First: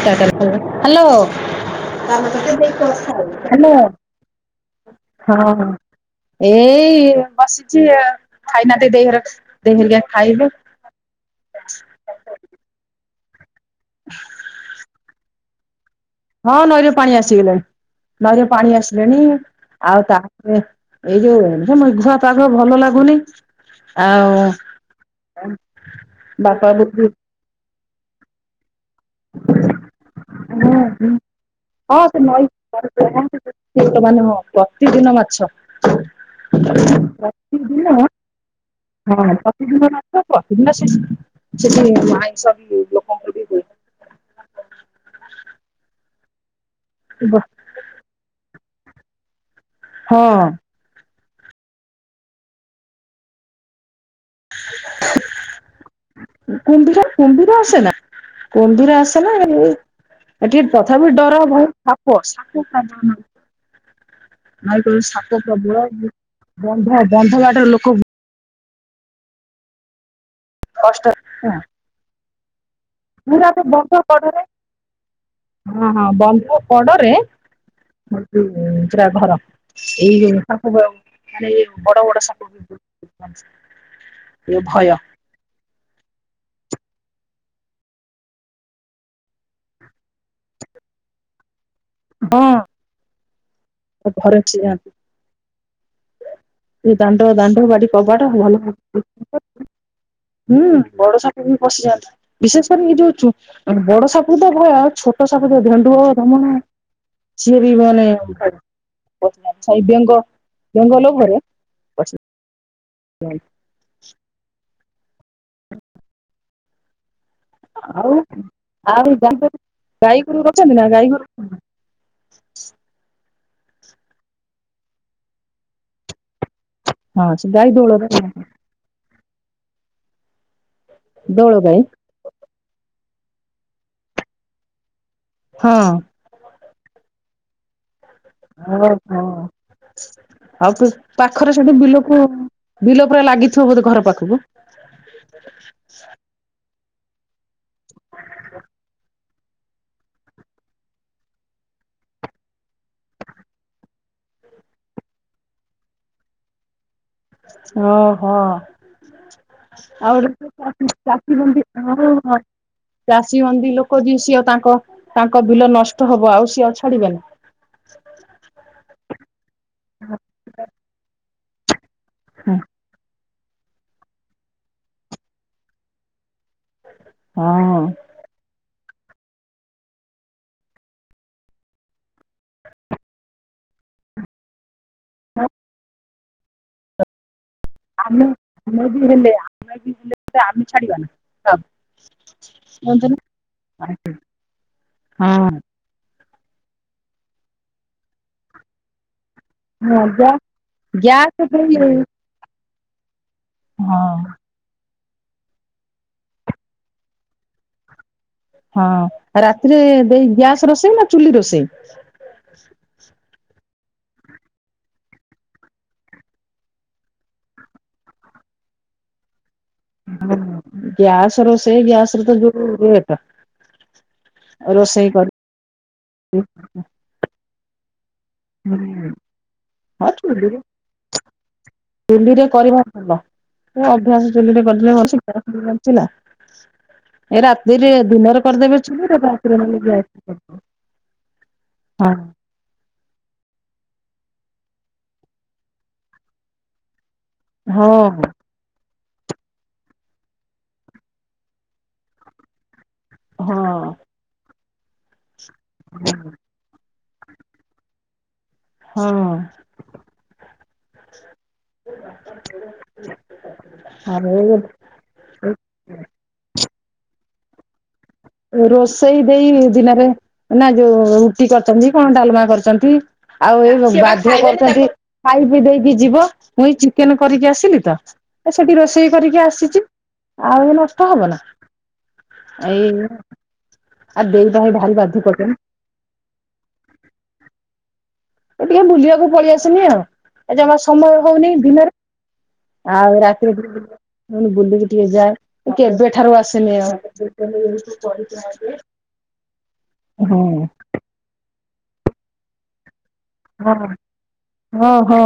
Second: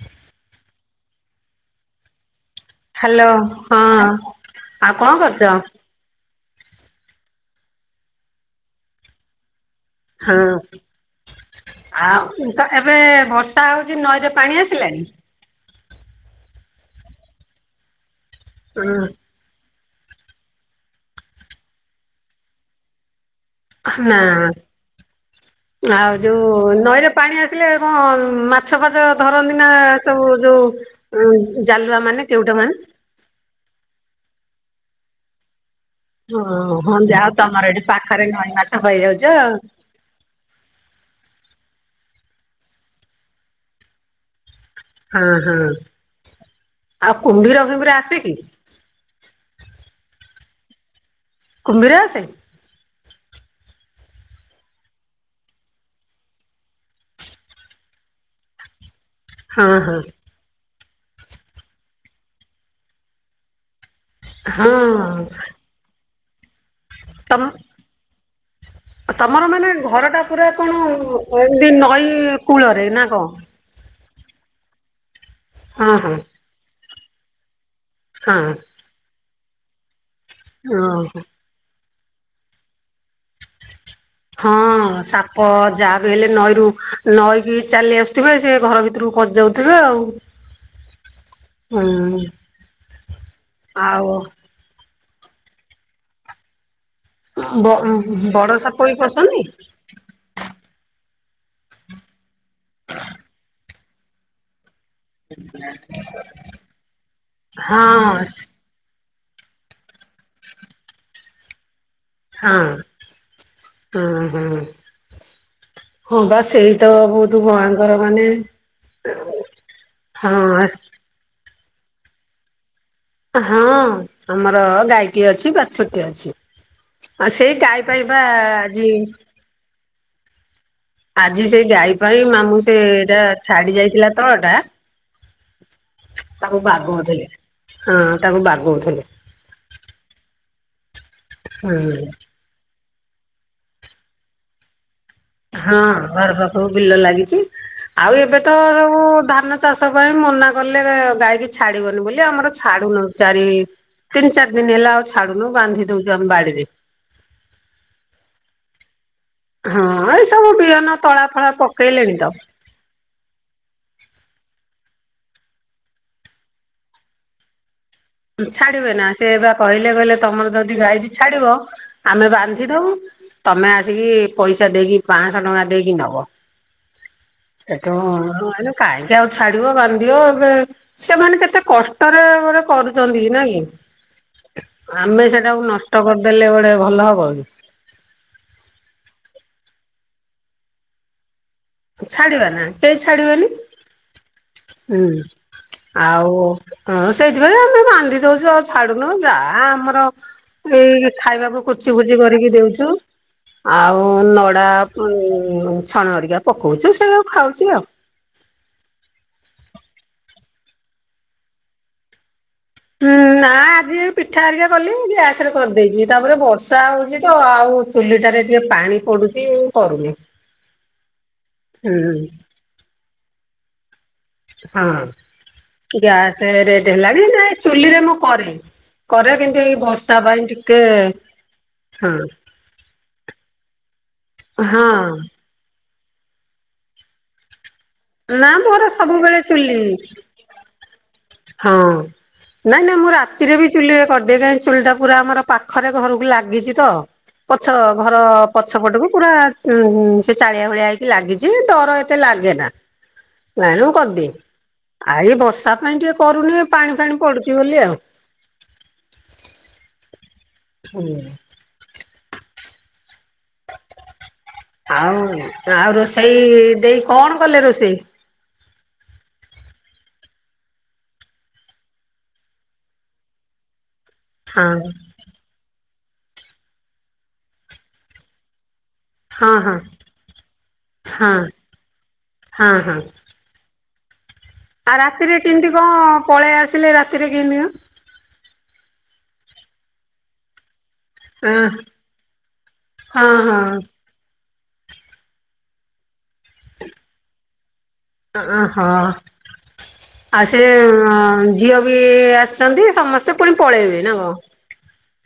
[unintelligible] Hello. Hello ହଁ ଆଉ କଣ କରୁଚ? ଏଇ ବସିଛି ଆଉ, ଖାଇନାହାନ୍ତି ଦେଇ ହର ଦେଇ ହେରିକା। ହଁ, ଖାଇବେ। ଆଉ ତ ଏବେ ବର୍ଷ ର୍ଷା ହଉଛି ନଈରେ ପାଣି ଆସିଲାଣି? ହଁ ନଈରେ ପାଣି ଆସିଗଲାଣି, ନଈରେ ପାଣି ହଁ ଆସିଲାଣି। ଆଉ ତାପରେ ଏଇ ଯୋଉ ମେଘୁଆ ପାଗ ଭଲ ଲାଗୁନି। ହଁ ଆଉ ଆଉ ବାପା ଯୋଉ ବୋଉ ନଈରେ ପାଣି ଆସି ଆସିଲେ କଣ ମାଛ ଫାଛ ଧରନ୍ତି ନା ସବୁ ଯୋଉ ଜାଲୁଆ ମାନେ କେଉଟ ମାନେ [unintelligible] କେଉଟ ମାନ ପ୍ରତିଦିନ ମାଛ। ହଁ ହଁ ଯା ହଉ ତମର ଏଠି ପ୍ରତିଦିନ ହଁ ପାଖରେ ନଈ ମାଛ ପାଇଯାଉଛ ଆଉ। ନା ପ୍ରତିଦିନ ସେଠିି ସେଠି ଆଇସ ଲୋକଙ୍କର ବି ହୁଏ। ହଁ ହଁ ଆଉ କୁମ୍ଭୀର ଫୁମ୍ଭିର ଆସେ କି? ହଁ। କୁମ୍ଭୀର ଆସେ? କୁମ୍ଭୀର କୁମ୍ଭୀର ଆସେ ନା? ହଁ ହଁ କି ତଥାପି ଡର ଭୟ ସାପ ସାପ [unintelligible] ହଁ ନଈ କୂଳରେ ସାପ ପ୍ରବଳ ବନ୍ଧା ବନ୍ଧ ତମ ବାଡରେ ଲୋକ ତମର ମାନେ ଘର ଟା ପୁରା କଣ କଷ୍ଟ ଏମତି ନଈ କୂଳରେ ନା କଣ? ପୁରା ତ ବନ୍ଧ କଡରେ। ହଁ ହଁ ଏଇ ହଁ ଯୋଉ ସେଟା ଘର ଏଇ ଯୋଉ ସାପ ଓହୋ। ଭୟରେ ବଡ ବଡ ସାପ ହଁ ଏ ଭୟ ସାପ୍ ପ ଯାହା ବି ହେଲେ ନଈରୁ ନଈକି ଚାଲି ଆସୁଥିବେ ସେ ଘର ଭିତରକୁ ପସିଯାଉଥିବେ ଆଉ। [inaudible] ହଁ। ଘରେଅଛି ଜାଆନ୍ତୁ। ସେ ଦାଣ୍ଡ ଦାଣ୍ଡ ବ ବାଡି କବାଟ ବଡ ଭଲ ସାପ ବି ପଶନ୍ତି [unintelligible] ହୁଁ ବଡ ସାପ ବି ପଶିଯାନ୍ତି। ବିଶେଷ କରି ଏ ଯୋଉ ଚୁ ବଡ ସାପକୁ ତ ଭୟ ଛୋଟ ଛୋଟସାପ ଯୋଉ ଧେଣ୍ଡୁଅ, ଢମଣା ସିଏ ବି ମାନେ ହଁ [unintelligible] ବେଙ୍ଗ ଜଙ୍ଗଲ ଘରେ ପସି ହଁ ହଁ ହଁ ହଁ ବା ସେଇ ତ ବହୁତ ଭଙ୍କର ଆଉ ମାନେ ଆଉ ଗାଈ ଗାଈ ଗୋରୁ ହଁ ରଖିଛନ୍ତି ନା ଗାଈ ଘରେ [unintelligible] ହଁ ଆମର ଗାଈଟିଏ ଅଛି ବାଛୁରୀ ଟିଏ ଅଛି। ହଁ ଆ ସେ ସେଇ ଗାଈ ତାଇ ଦୋଳ ପାଇଁ ବା ଆଜି ଆଜି ସେଇ ଗାଈ ପାଇଁ ମାମୁଁ ସେ ଏଇଟା ଛାଡି ଯାଇଥିଲା ତଳ ଟା ହଁ। ତାକୁ ବାଗଉଥିଲେ। ହଁ ତାକୁ ଅହଁ ବାଗଉଥିଲେ ଆଉ ପାଖରେ ସେଠି ହୁଁ ବିଲକୁ ବିଲ ପୁରା ଲାଗିଥିବ ବୋଧେ ଘର ପାଖକୁ। ହଁ ଘର ପାଖକୁ ବିଲ ଲାଗିଚି ଆଉ ଏବେ ତ ସବୁ ଧାନ ଚାଷ ପାଇଁ ମନା କଲେ ଗାଈ କୁ ଛାଡିବନି ବୋଲି ଆମର ଛାଡୁନ ଚାରି ତିନି ଚାରି ଦିନ ହେଲା ଆଉ ଛାଡୁନୁ ବାନ୍ଧି ଦୋଉଚୁ ଆମ ବାଡିରେ। ଓହୋ ହଁ ଆଉ ଏଇ ସବୁ ବିହନ ତଳା ଫଳା ପକେଇଲେଣି ତ [unintelligible] ଚାଷୀ ବନ୍ଦି ଲୋକ ଯିଏ ସିଏ ତାଙ୍କ ତାଙ୍କ ବିଲ ନଷ୍ଟ ହବ ଆଉ ସିଏ ଆଉ ଛାଡିବେନି। ଛାଡିବେ ନା ସେ ବା କହିଲେ କହିଲେ ତମର ଯଦି ଗାଇ କି ଛାଡିବ ଆମେ ବାନ୍ଧି ଦବୁ ତମେ ଆସିକି ପଇସା ଦେଇକି ପାଶହ ଟଙ୍କା ଦେଇକି ନବ। ହଁ [unintelligible] କାହିଁକି ଆଉ ଛାଡିବ ବାନ୍ଧିଦିଅ ଏବେ ସେମାନେ କେତେ କଷ୍ଟରେ ଗୋଟେ କରୁ ଚନ୍ତି ନା କି ଆମେ ସେଟାକୁ ନଷ୍ଟ କରିଦେଲେ ଗୋଟେ ଭଲ ହବ କି। ଆମେ ଆମେ ବି ହେଲେ ଆମେ ବି ହେଲେ ଆମେ ଛାଡିବା ନା। ଛାଡିବା ନା କେହି ଛାଡିବାନି ହୁଁ ହଁ। ଆଉ ହଁ ସେଇଥିପାଇଁ ଆମ ବାନ୍ଧି ଦଉଛୁ ଆଉ ଛାଡୁନୁ ଯା ଆଁ ହଁ ଆମର ଗ୍ୟା ଏଇ ଗ୍ୟାସ ଖାଇବାକୁ ଦେଇ କୁଚି କୁଚି କରିକି ଦେଉଚୁ। ଆଉ ହଁ ନଡା ଛଣରିକା ପକଉଛୁ ସେଉଆ ଖାଉଚି ଆଉ। ହଁ ରାତିରେ ଦେଇ ଗ୍ୟାସ୍ ରୋଷେଇ ନା ଚୁଲି ରୋଷେଇ? ହୁଁ ନା ଯି ପିଠା ହରିକା କଲି ଗ୍ୟାସ ରେ କରିଦେଇଛି ତାପରେ ବର୍ଷା ହଉଛି ତ ଆଉ ଚୁଲିଟାରେ ଟିକେ ପାଣି ପଡୁଚି। ହଁ ଗ୍ୟାସ ରୋଷେଇ ହୁଁ ଗ୍ୟାସର ତ ଯୋଉ ରେଟ। ହଁ ରୋଷେଇ କର ଗ୍ୟାସ ରେଟ ହେଲାଣି ନା ଚୁଲି ରେ ମୁଁ କରେ କରେ କିନ୍ତୁ ଏଇ ବ ହଁ ର୍ଷା ପାଇଁ ଚୁଲିରେ ଟିକେ ହଁ ଚୁଲିରେ କରିବା ଭଲ ଏ ଅଭ୍ୟାସ ଚଲିରେ କରିଲେ ହଁ। [unintelligible] [unintelligible] ଏ ରାତିରେ ଦିନରେ ନା କରିଦେବେ ମୋର ଚୁଲିରେ। ସବୁବେଳେ ରାତିରେ ନହେଲେ ଚୁଲି ଗ୍ୟାସ [inaudible] ହଁ। ନାଇଁ ନାଇଁ ମୁଁ ରାତିରେ ବି ଚୁଲିରେ କରିଦିଏ କାହିଁ ଚୁଲି ଟା ପୁରା ଆମର ପାଖରେ ଘରକୁ ଲାଗିଚି ତ। ପଛ ଘର ହଁ ପଛ ପଟକୁ ପୁରା ସେ ଚାଳିଆ ଭଳିଆ ହେଇକି ଲାଗିଚି ଡର ଏତେ ଲାଗେ ନାଁ। ହଁ ନାଇଁ ମୁଁ କରିଦିଏ ଆ ଏ ବର୍ଷା ପାଇଁ ଟିକେ କରୁନି। ପାଣି ଫାଣି ପଡୁଚି ବୋଲି ଆଉ। ହୁଁ ହଁ। [unintelligible] ଆଉ ଆଉ ରୋଷେଇ ଦେଇ କଣ କଲେ ରୋଷେଇ? ରୋଷେଇ ଦେଇ ଦିନରେ ନା ଯୋଉ ରୁଟି କରିଚନ୍ତି କଣ ଡାଲମା କରିଚନ୍ତି। ଆଉ ଏ ବା ପୁଅ କରୁଚନ୍ତି। ହଁ ଖାଇ ପିଇ ଦେଇକି ଯିବ ମୁଇ ଏଇ ଚିକେନେ କରିକି ଆସିଲି ତ ସେଠି ରୋଷେଇ କରିକି ହଁ ହଁ ଆସିଚି ଆଉ ନଷ୍ଟ ହବ ହଁ ନା ହଁ ହଁ। ଏଇଆ। ଆଉ ଦେଇ [unintelligible] ଆଉ ରାତିରେ କରୁଛନ୍ତି କେମତି କ ପଳେଇ ଆସିଲେ? ରାତିରେ କେମିତି ମ। ଏ ଟିକେ ବୁଲିବାକୁ ପଳଇ ଆସନି ଆଉ। ଜମା ସମୟ ହଉନେହି କଣ? ଦିନର ଆଉ ହଁ ରାତିର ହଁ ଟିକେ ବୁଲି ମୁଁ କଇନି ବୁଲିକି ଟିକେ ଯାଏ। ମୁଁ କେବେଠାରୁ ଆସେନି ଆଉ। ଉଣଶ ଚ ଚାଳିି [unintelligible] ଓହୋ ହଁ। ଆଉ ସେ ଝିଅ ବି ଆସିଚନ୍ତି ସମସ୍ତେ ପୁଣି ପଳେଇବେ ନା କନ? ହଁ ହଁ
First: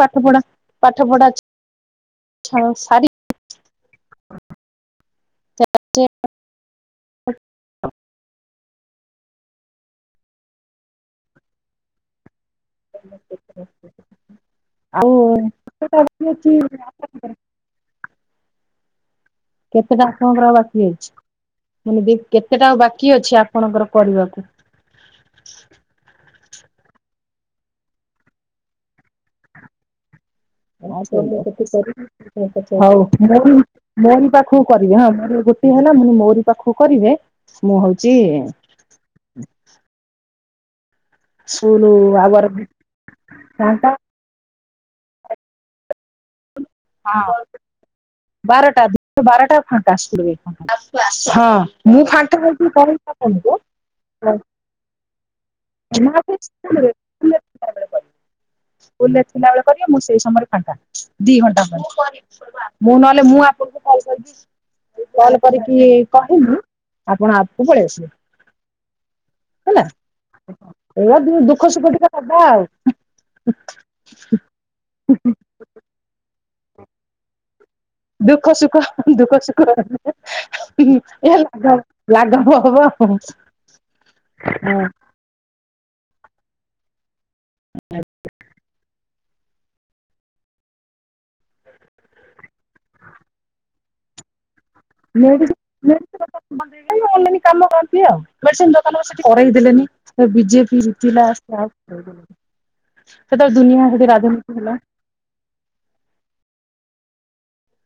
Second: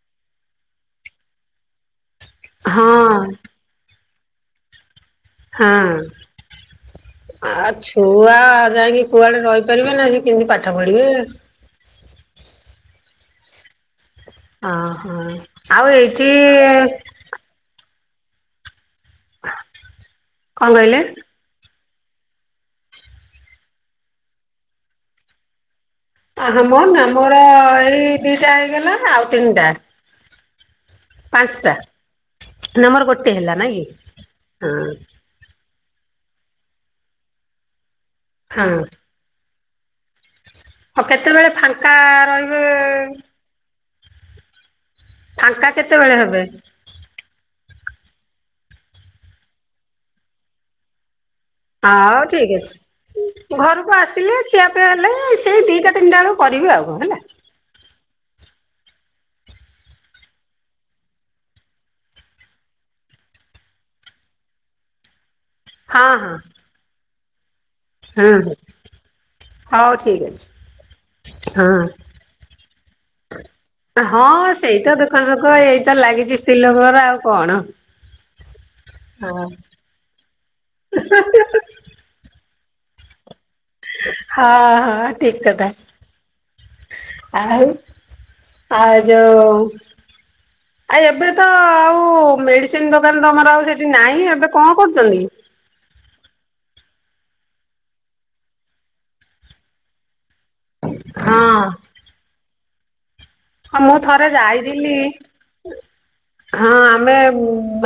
ପାଠ ପଢା ପାଠ ପଢା ଅଛି। ହଁ। ହଁ। ଆ ଛୁଆ ଯାଇକି କୁଆଡେ ରହିପାରିବେ ନା ସେ କେମିତି ପାଠ ପଢିବେ ଆ ଓହୋ ଆଉ ଏଇଠି ଅ [unintelligible] କେତେଟା ଆପଣଙ୍କର ଆଉ କଣ ବାକି କହିଲେ? ଅଛି? ମାନେ ଦି କେତେଟା ଆଉ ବାକି ଅଛି ଆପଣଙ୍କର କରିବାକୁ? ଆଗେ ମୋର ନା ମୋର ଏଇ ଦିଟା ହେଇଗଲା ଆଉ ତିନିଟା। ପାଞ୍ଚଟା ନା ହଉ ମୋର ଗୋଟେ ମୁଁ ହେଲା ମୁ ନାଇଁ କି ମୋରି ପାଖକୁ କରିବେ ହଁ ମ ହେଲା ମୁଁ ମୋର ପାଖକୁ କରିବେ ମୁଁ ହଉଚି ଆଁ ଆଉ କେତେବେଳେ ଫାଙ୍କା ରହିବେ? ନା ତ। ଫାଙ୍କା କେତେବେଳେ ହେବେ? ହଁ ବାରଟା ବାରଟା ଖା ଆସ ହଁ। ମୁଁ ହଉ ଫାଙ୍କା ଠିକ ହେଇକି କହିବି [unintelligible] ହଉ। ତି ଆପେ ହେଲେ ସେଇ ଦିଟା ତିନିଟା ବେଳକୁ କରିବେ ସ୍କୁଲରେ ଆଉକୁ ହେଲା। ସ୍କୁଲରେ ଥିଲାବେଳେ କରିବେ ମୁଁ ସେଇ ସମୟରେ ଖାଡ଼ା ଦି ଘଣ୍ଟା ପରେ। ମୁଁ ନହେଲେ ମୁଁ ଆପଣଙ୍କୁ କଲ୍ କରିବି। ମୁଁ କଲ କରିକି ହଁ କହିଲି ଆପଣ ଆସିବେ ହଁ ହଁ ହୋଉ ଠିକ୍ ଅଛି। ଏଇୟା ଟିକେ ଦୁଃଖ ହଁ। ସୁଖ ଟିକେ ହବା ଆଉ। ଙ୍କ ଏଇତ ଲାଗିଛି ସ୍ତ୍ରୀ ଲୋକଙ୍କର ଆଉ କଣ। ଦୁଃଖ ସୁଖ ଦୁଃଖ ହଁ। ସୁଖ ଲା ଲାଗବ ହବ। ହଁ ହଁ ଠିକ କଥା ଆଉ। ହଁ ଆଉ ଯୋଉ ଆ ଏବେ ତ ଆଉ ମେଡିସିନ ଦୋକାନ ତମର ଆଉ ସେଠି ନାହିଁ ଏବେ କଣ କରୁ ମେଡ଼ିସିନ୍ କାମ କରନ୍ତି ଆଉ ମନେ ମେଡିସିନ ଦୋକାନ ସେଠି କରରେଇ ଦେଲେନି ବିଜେ କି ଜିତିଲା ସେ ହଁ ଆଉ କରେଇ ଦେଲେନି ସେତେବେଳେ ଦୁନିଆ ରାଜନୀତି ହେଲା। ହ ହଁ ଆମେ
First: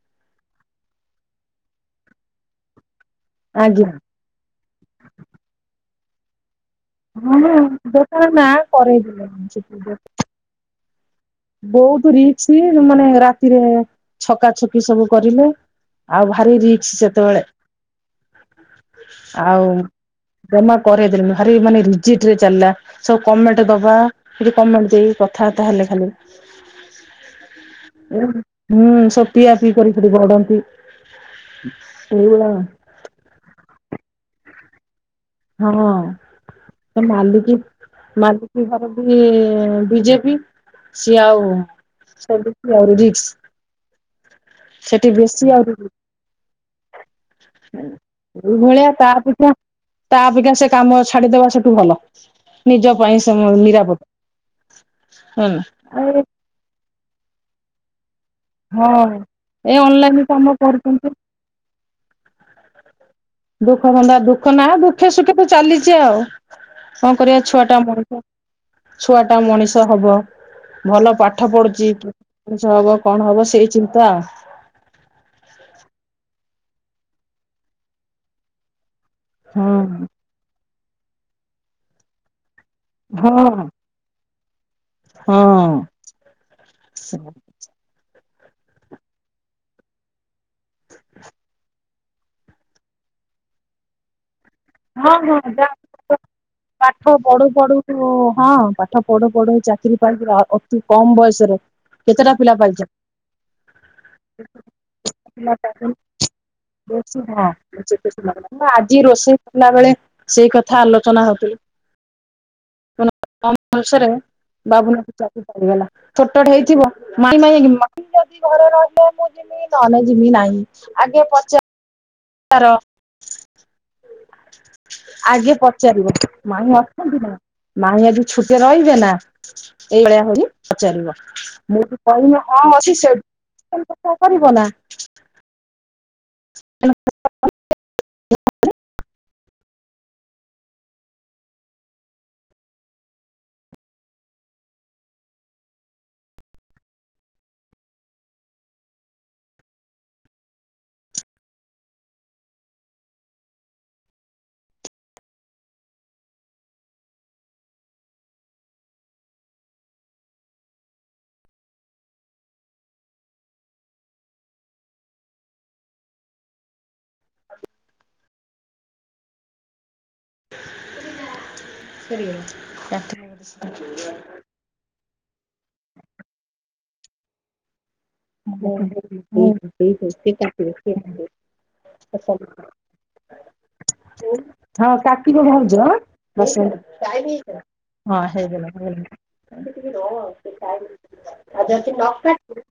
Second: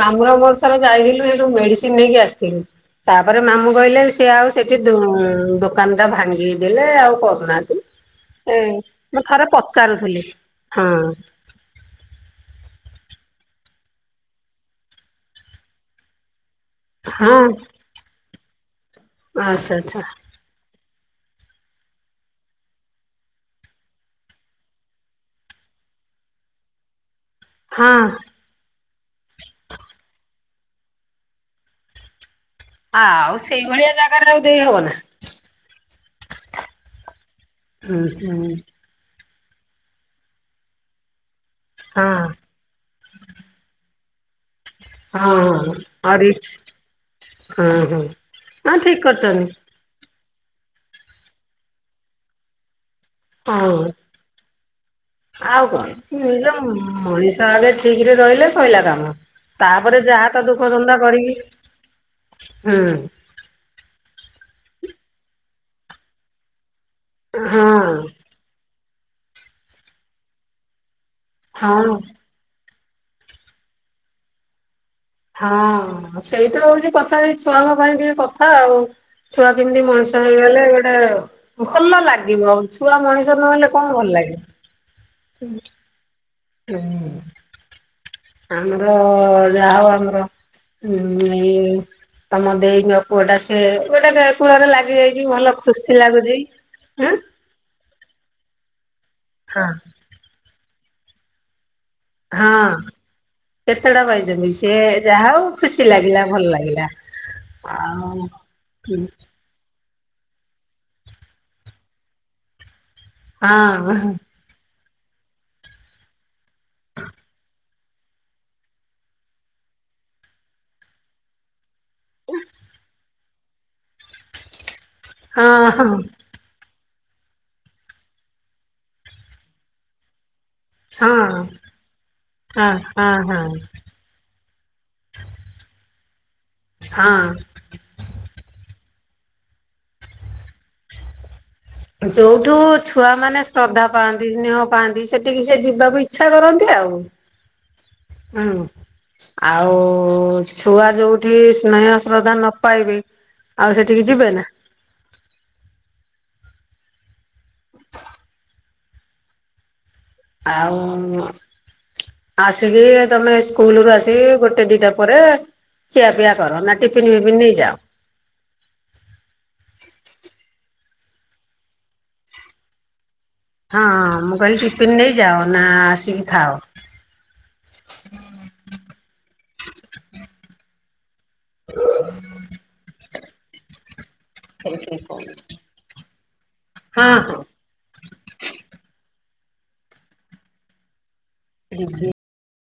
ମାମୁଁର ମୋର ଥରେ ଯାଇଥିଲୁ ଏଠୁ ମେଡିସିନ ନେଇକି ଆସିଥିଲୁ। ତାପରେ ମାମୁଁ ଆଜ୍ଞା କହିଲେ ସିଏ ଆଉ ସେଠି ଦୋକାନ ଟା ଭାଙ୍ଗି ଦେଲେ ଆଉ ହଁ କରୁନାହାନ୍ତି ଦୋକାନ ନା ଏ କରେଇ ମୁଁ ଥରେ ଦେଲେନି ପଚାରୁଥିଲି ହଁ। ବୋହୁତ ରିକ୍ସି ମାନେ ରାତିରେ ଛକା ଛକି ସବୁ କରିଲେ। ଆଉ ଭାରି ରିକ୍ସୀ ହଁ ସେତେବେଳେ ଆଉ। ଆଚ୍ଛା ଆଚ୍ଛା। ଜମା କରେଇ ଦେଲେନି ଭାରି ମାନେ ରିଜିଟ୍ ରେ ଚାଲିଲା। ସବୁ କମେଣ୍ଟ ଦବା ଏଠି କମେଣ୍ଟ ଦେଇ କଥାବାର୍ତ୍ତା ହେଲେ ଖାଲି। ହଁ [unintelligible] ହୁଁ ସବୁ ପିଆ ପିଇ କରିକି ଗଡନ୍ତି ସେଇଭଳିଆ। ଆଉ ସେଇଭଳିଆ ଜାଗାରେ ଆଉ ଦେଇ ହବ ନା। ହଁ ତ ମାଲିକି ହୁଁ ହୁଁ ମାଲିକି ଘର ବିଜେପି ସିଏ ଆଉ ହଁ ସିଏ ବି ଆହୁରି ରିକ୍ସ। ସେଠି ବେଶୀ ହଁ ଆହୁରି ହଁ ରିକ୍ସ। ହଁ ଏଇ ହଁ ଭଳିଆ ଠିକ ତା କରିଛନ୍ତି ପିଛା ତା ଅପେକ୍ଷା ସେ କାମ ଛାଡିଦବା ସେଠୁ ଭଲ ନିଜ ପାଇଁ ସେ ହଁ। ନିରାପଦ। ହେଲା। ଆଉ କଣ ନିଜ ମଣିଷ ଆଗେ ଠିକ ରେ ରହିଲେ ସଇଲା ହଁ କାମ ଏ ତାପରେ ଅନଲାଇନ ଯାହା ତ କାମ ଦୁଃଖ ଧନ୍ଦା କରୁଛନ୍ତି କରିକି ହୁଁ। ଦୁଃଖ ଧନ୍ଦା ଦୁଃଖ ନା ଦୁଃଖେ ସୁଖେ ତ ଚାଲିଚି ଆଉ। କଣ କରିବା ହଁ ଛୁଆଟା ଆମର ତ ଛୁଆ ଟା ମଣିଷ ହବ ଭଲ ପା ଠ ପଢୁଚି ହଁ। ମଣିଷ ହବ କଣ ହବ ସେଇ ଚିନ୍ତା ଆଉ। ହଁ ସେଇ ତ ହଉଛି କଥା ଛୁଆଙ୍କ ପାଇଁ ଟିକେ କଥା ଆଉ ଛୁଆ ହଁ କେମିତି ମଣିଷ ହେଇଗଲେ ଗୋଟେ ଭଲ ଲାଗିବ। ଛୁଆ ହଁ ମଣିଷ ହଁ। ନହେଲେ କଣ ଭଲ ଲାଗିବ? ହଁ। ହୁଁ ଆମର ଯାହା ହଉ ଆମର ହୁଁ ଏଇ ତମ ଦେଇଙ୍କ ପୁଅଟା ସେ ଗୋଟେ କୂଳରେ ଲାଗ ହଁ ହଁ ଯାହା ପାଠ ହଁ ପଢୁ ପଢୁ ଯୁ ହଁ ପାଠ ପଢ଼ୁ ପଢ଼ୁ ହଁ ଚାକିରି ପାଇଯିବା ଅତି କମ ବୟସରେ କେତେ ଟା ପିଲା ହଁ। ପାଇଚ? କେତେଟା ପାଇଚନ୍ତି ସିଏ ଯାହା ହଉ ଖୁସି ଲାଗିଲା ଭଲ ଲାଗିଲା ଆଉ ହଁ ହୁଁ ଆଜି ରୋଷେଇ କଲା ବେଳେ ସେଇ କଥା ଆଲୋଚନା ହଉଥି ହଁ କମ୍ ବୟସରେ ହଁ ବାବୁନାର ଚକିରି ହେଇଗଲା ଛୋଟଟେ ହେଇଥିବ ମାଟି ମା [unintelligible] ନହେଲେ ଯିବି ନାହିଁ ଆଗେ ପଚା ଆଗେ ହଁ ହଁ। ପଚାରିବ ମାଇଁ ଅଛନ୍ତି ନା? ମାଇଁ ଆଜି ଛୁଟିରେ ରହିବେ ନା ଏଇ ଭଳିଆ ଆହୁରି ପଚାରିବ ମୁଁ ହେଠୁ କହିବି ହଁ ଅଛି ସେଠୁ କଣ କରିବ ନା ହଁ। ଯୋଉଠୁ ଛୁଆମାନେ ଶ୍ରଦ୍ଧା ପାଆନ୍ତି ସ୍ନେହ ପାଆନ୍ତି ସେଠିକି ସେ ଯିବାକୁ ଇଚ୍ଛା କରନ୍ତି ଆଉ। ହୁଁ। ଆଉ ଛୁଆ ଯୋଉଠି ସ୍ନେହ ଶ୍ରଦ୍ଧା ନ ପାଇବେ ଆଉ ସେଠିକି ଯିବେ ନା? ଆଉ ଆସିକି ତମେ ସ୍କୁଲୁ ରୁ ଆସିକି ଗୋଟେ ଦିଟା ପରେ ଖିଆ ପିଆ କର ନା ଟିଫିିନ ଫିଫିିନ ନେଇଯାଅ। ସରିଗଲା। [unintelligible] ହଁ ହଁ ମୁଁ କହିଲି ଟିଫିିନ ନେଇଯାଅ ନା ଆସିକି ଖାଅ? ହ ସେ [unintelligible] ହଁ କଟିବ ଭାଉଜ ଆଁ। ହଁ ହଁ [unintelligible] ହଁ ହେଇଗଲା ହେଇଗଲା [unintelligible] ଟିକେ ରହ ଯଦି ନ କା